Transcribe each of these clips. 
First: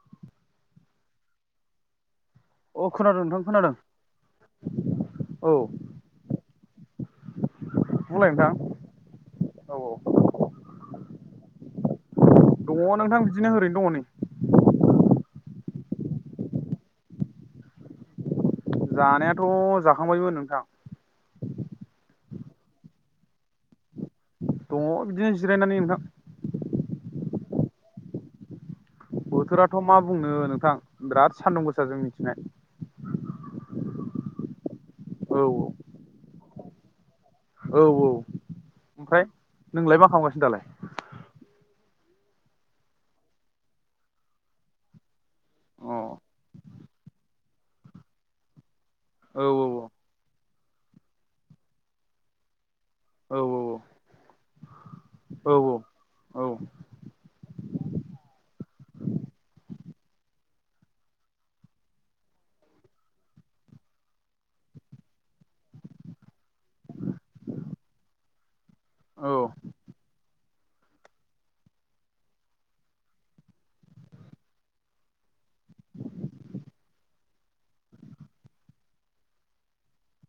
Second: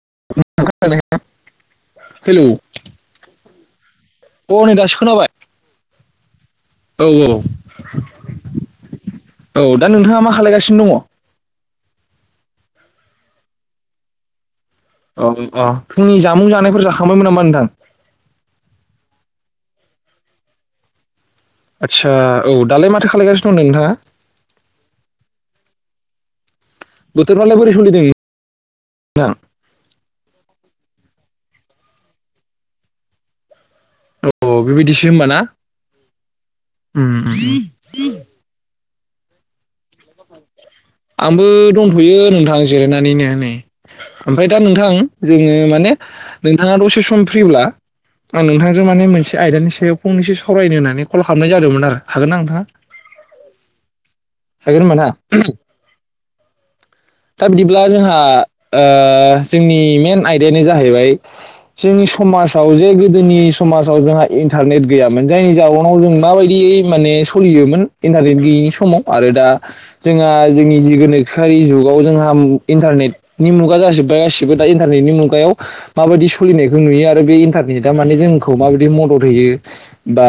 न। [unintelligible] अ खोनादों नोंथां खोनादों। अ नै दासो खोनाबाय। औ औ औ बुंलाय नोंथां औ दा नोंथाङा मा खालगासिनो दङ। दंङ नोंथां बिदिनो ओरैनो दङ नै। औ अ फुंनि जामुं जानायफोर जाखांबायमोन नामा नोंथां? जानायाथ' जाखांबायमोन नोंथां। आदसा औ दालाय माथो खालायगासिनो दं नोंथाङा? दंङ बिदिनो जिरायनानै नोंथां। बोथोर फ्रालाय बोरै सवलिदों? बोथोराथ' मा बुंनो नोंथां बिराद सान्दुं गोसा जोंनिथिं हाय। अ बेबायदिसो होमबा ना। उम उम औ औ ओमफ्राय नोंलाय मा खालामगासिनो दालाय? दंथ'यों नोंथां जिरायनानैंनो नै। ओमफ्राय दा नोंथां जोङो अ माने नोंथाङा दसे सम फ्रिब्ला आं नोंथां जों माने मोनसे औ आयदानि सायाव फंनैसो सावरायनो होननानै कल खालामनाय जादोंमोन आरो हागोन ना नोंथाङा? औ औ औ। हागोन होमबा ना। औ औ दा बिदिब्ला जोंहा जोंनि। मेन आयदायानो जाहैबाय। जोंनि समाजाव जे गोदोनि समाजाव जोंहा इन्टारनेट गैयामोन जायनि जाउनाव जों माबायदि? माने सोलियोमोन ईन्टारनेट गैयैनि समाव औ आरो दा। जोंहा जोंनि गोनोखोआरि जुगाव जोंहा इन्टारनेटनि मुगा जाजोब्बाय गासिबो दा। ईन्टारनेट नि मुगायाव माबायदि सलिनायखौ नुयो आरो बे ईन्टारनेटा माने जोंखौ माबायदि मदद होयो। बा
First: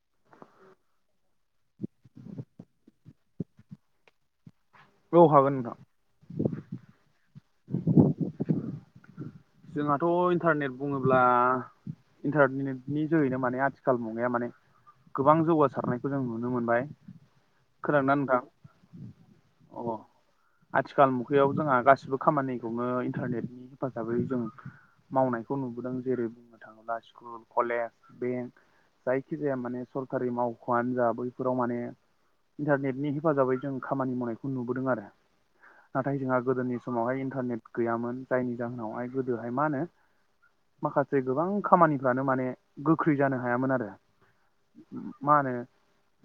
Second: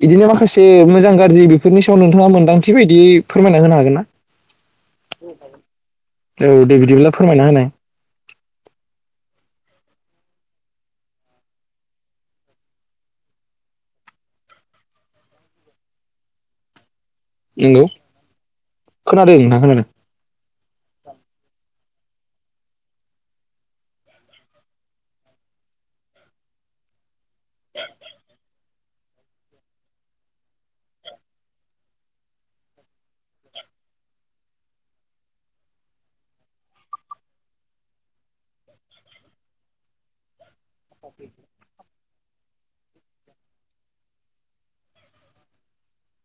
बिदिनो माखासे मोजां गाज्रि बेफोरनि सायाव नोंथाङा मोन्दांथि बायदि फोरमायना होनो हागोन ना? औ हागोन नोंथां औ दे बिदिब्ला फोरमायना होनाय। जोंहाथ' ईन्टारनेट बुङोब्ला ईन्टारनेटनि जोहैनो माने आथिखाल मुगाया माने। गोबां जौगासारनायखौ जों नुनो मोनबाय नंगौ खोनादोंना नोंथां? खोनादों नोंथां अ खोनादों आथिखाल मुगायाव जोंहा गासिबो। खामानिखौनो ईन्टारनेटनि हेफाजाबै। जों मावनायखौ नुबोदों जेरै बुंनो थाङोब्ला स्कुल कलेज बेंक। जायखिजाया माने सरकारि मावख'आनो जा बैफोराव माने। ईन्टारनेटनि हेफाजाबै जों खामानि मावनायखौ नुबोदों आरो। नाथाय जोंहा गोदोनि समावहाय ईन्टारनेट गैयामोन जायनि जाहोनावहाय। गोदोहाय मा होनो माखासे गोबां खामानि यानो माने गोख्रै जानो हायामोन आरो मा होनो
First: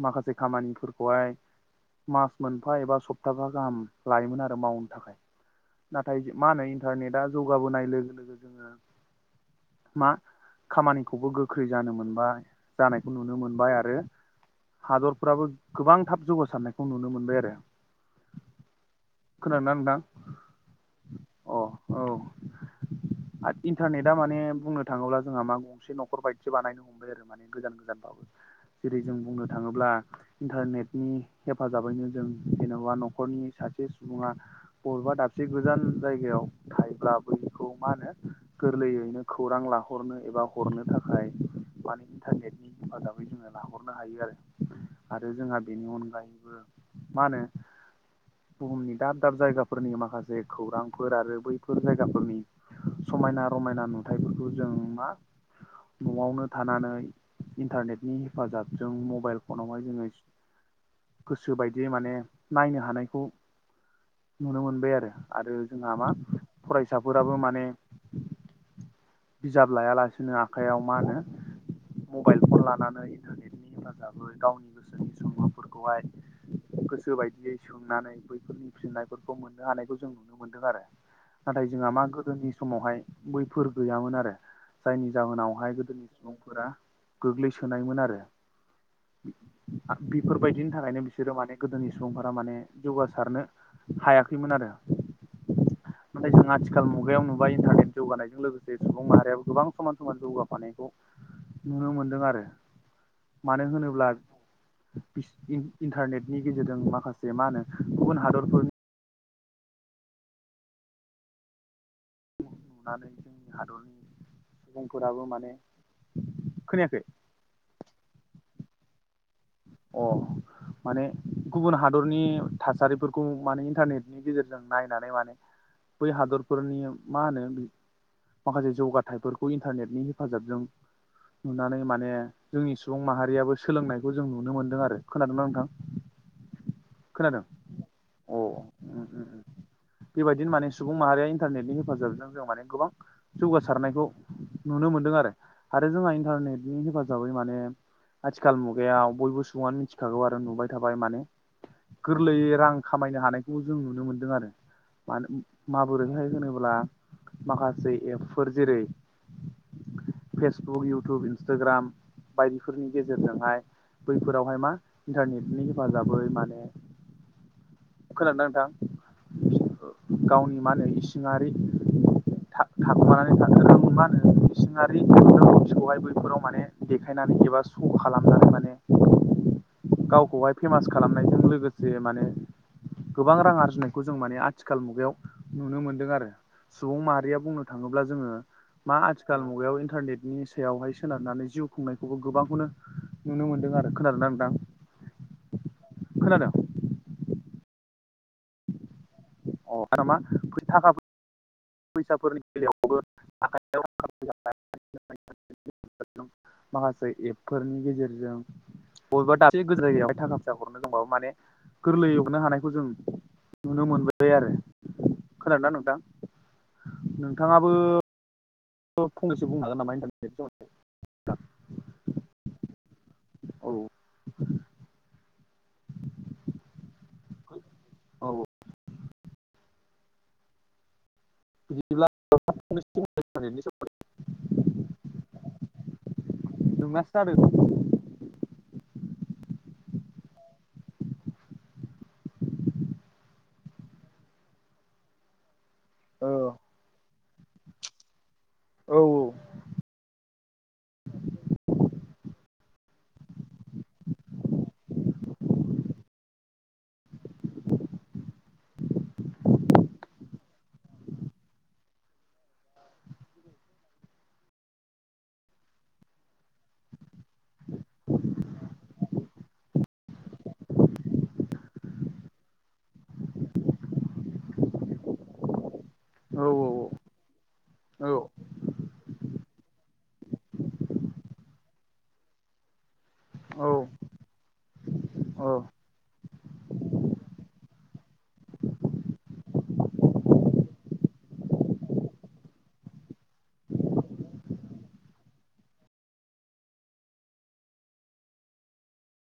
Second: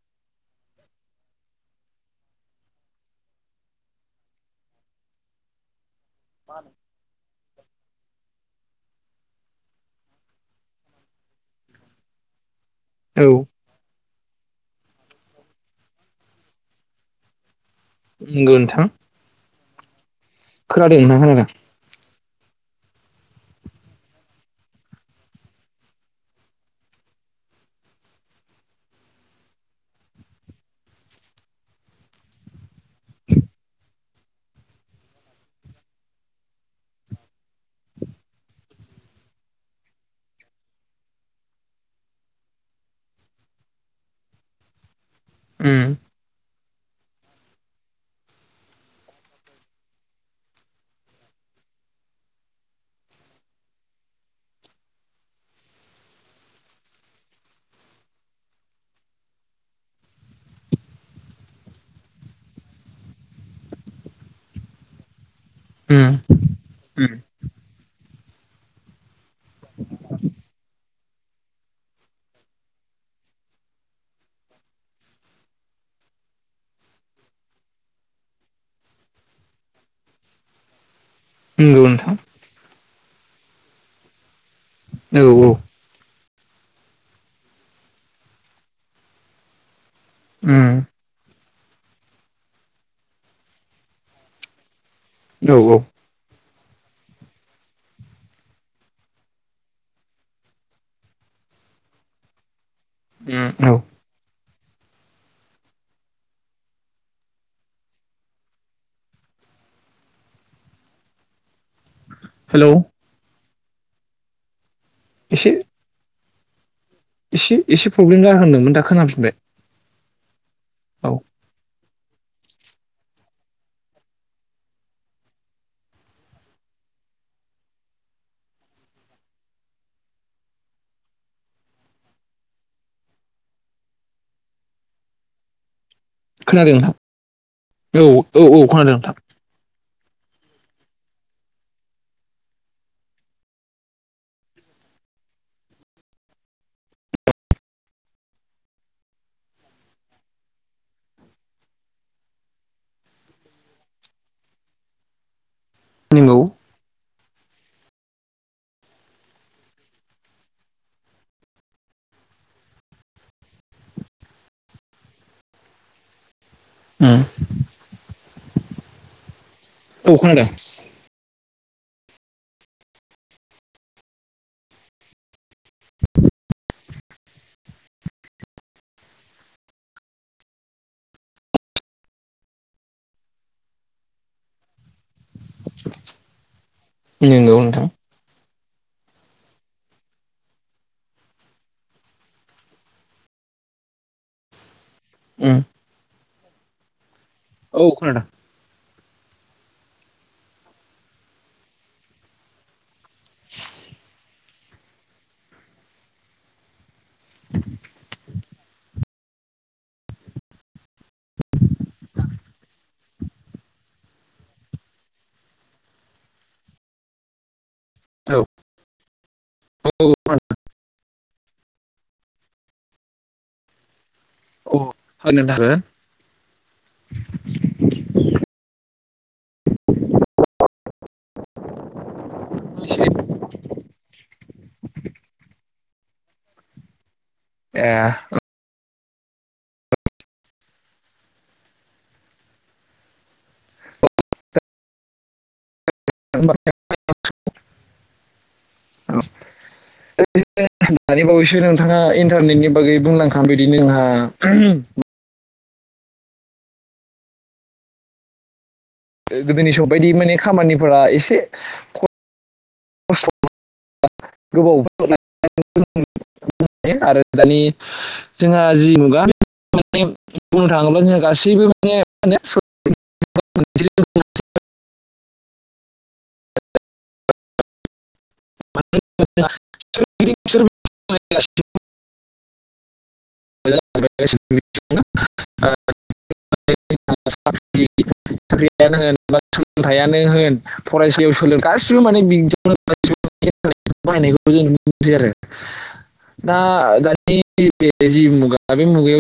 माखासे खामानिफोरखौहाय मास मोनफा एबा सप्ताहा गाहाम लायोमोन आरो मावनो थाखाय नाथाय मा होनो इन्टारनेटा जौगाबोनाय लोगो लोगो जोङो मा खामानिखौबो गोख्रै जानो मोनबाय जानायखौ औ नुनो मोनबाय आरो हादरफ्राबो गोबां थाब जौगासारनायखौ नुनो मोनबाय आरो नंगौ नोंथां खोनादोंना नोंथां? खोनादों नोंथां खोनादों? [inaudible] आरो इन्टारनेटा माने बुंनो थाङोब्ला जोंहा मा गंसे नखर बायदिस बानायनो हमबाय आरो माने गोजान गोजानबाबो जेरै जों बुंनो थाङोब्ला इन्टारनेटनि हेफाजाबैनो जों जेन'बा न'खरनि सासे सुबुङा बबेबा दाबसे गोजान जायगायाव थायोब्ला बखौ मा होनो गोरलैयैनो खौरां लाहरनो एबा हरनो थाखाय माने एन्टारगेटनि हेफाजाबै जोङो लाहरनो हायो आरो आरो जोंहा बेनि उम अनगायैबो मा होनो बुहुमनि दाब दाब जायगाफोरनि माखासे खौरांफोर आरो बैफोर जायगाफोरनि समायना रमायना नुथायफोरखौ जों मा न'आवनो थानानै इन्टारनेटनि हेफाजाबजों मबाइल फनावहाय जोङो गोसो बायदियै माने नायनो हानायखौ नुनो मोनबाय आरो आरो जोंहा मा उम फरायसाफोराबो माने बिजाब लायालासिनो आखाइयाव मा होनो मबाइल फन लानानै इन्टारनेट हेफाजाबै गावनि गोसोनि सफोरखौहाय गोसो बायदियै सोंनानै बैफोरनि फिननायफोरखौ मोननो हानायखौ जों नुनो मोनदों आरो नाथाय नंगौ जोंहा मा नोंथां गोदोनि समावहाय बैफोर गैयामोन आरो जायनि औ औ जाहोनावहाय गोदोनि सुबुंफोरा गोग्लैसोनायमोन आरो बेफोरबायदिनि उम थाखायनो बिसोरो माने गोदोनि सुबुंफोरा माने जौगासारनो हायाखैमोन आरो औ औ नाथाय जों आथिखाल मुगायाव नुबा इन्टारनेट जौगानायजों लोगोसे सुबुं माहारियाबो गोबां समान समान जौगाफानायखौ नुनो मोनदों आरो मानो उम औ होनोब्ला इन्टारनेटनि गेजेरजों माखासे मा होनो गुबुन हादरफोरनि [inaudible] नुनानै जोंनि हादरनि सुबुंफोराबो एसे माने खोनायाखै एसे एसे प्रब्लेम जाहांदोंमोन दा खोनाफिनबाय अ माने औ गुबुन हादर हादरनि थासारिफोरखौ माने इन्टारनेटनि गेजेरजों नायनानै माने बै हादरफोरनि मा होनो माखासे जौगाथायाइफोरखौ इन्टारनेटनि हेफाजाबजों नुनानै माने जोंनि सुबुं माहारियाबो सोलोंनायखौ जों नुनो मोन्दों आरो खोनादोंना नोंथां खोनादों नोंथां खोनादों औ अ औ औ खोनादों उम नोंथां उम उम बेबायदिनो माने सुबुं माहारिया इन्टारनेटनि हेफाजाबजों जों माने गोबां जौगासारनायखौ नुनो मोन दों आरो जोंहा इन्टारनेटनि हेफाजाबै माने आथिखाल मुगायाव बयबो सुबुङानो मिथिखागौ आरो नुबाय थाबाय माने गोरलैयै रां खामायनो हानायखौ जों नुनो मोनदों आरो मानो माबोरैहाय नंगौ होनोब्ला माखासे एपफोर जेरै फेसबुक इउटुब इन्सटाग्राम बायदिफोरनि गेजेरजोंहाय बैफोरावहाय मा इन्टारनेटनि हेफाजाबै माने उम खोनादोंना नोंथां? औ खोनादों गावनि मा होनो इसिङारि [unintelligible] बिखौहाय बैफोराव माने देखायनानै एबा श' खालामनानै माने गावखौहाय फेमास खालामनायजों लोगोसे माने गोबां रां आरजिनायखौ जों माने आथिखाल मुगायाव नुनो मोनदों आरो। सुबुं माहारिया नंगौ बुंनो नोंथां थाङोब्ला जोङो मा आथिखाल मुगायाव इन्टारनेटनि सायावहाय सोनारनानै जिउ खुंनायखौबो गोबांखौनो नुनो मोन्दों आरो खोनादोंना नोंथां? ओम। खोनादों? औ खोनादों। आरो मा थाला फै फैसाफोर [unintelligible] माखासे एपफोरनि गेजेरजों बबेबा दाबसे गोजान जायगायावहाय थाखा फैसा हरनो नंबाबो माने गोरलै हरनो हानायखौ जों नुनो मोनबोबाय आरो। खोनादोंना नोंथां नोंथाङाबो औ फंनैसो बुंनो हागोन नामा औ इन्टारनेटनि सोमोन्दै। औ। [unintelligible] औ [inaudible] एसे [unintelligible] [unintelligible] एह औ [inaudible] औ औ। [unintelligible] दानि बावैसो नोंथाङा इनतारनेटनि बागै बुंलांखा बिदिनो आंहा गोदोनि समाव बायदि माने खामानिफोरा एसे ख [unintelligible] आरो दानि जोंहा जि मुगा माने बुंनो थाङोब्ला जोंहा गासैबो माने म [inaudible] औ-औ-औ। [unintelligible] [unintelligible] [unintelligible] [unintelligible] औ औ थायानो होन फरायसालियाव सोलों गासैबो माने [unintelligible] बाहायनायखौ जों नुनो मोनसै आरो दा दानि बे जि मुगा बे मुगायाव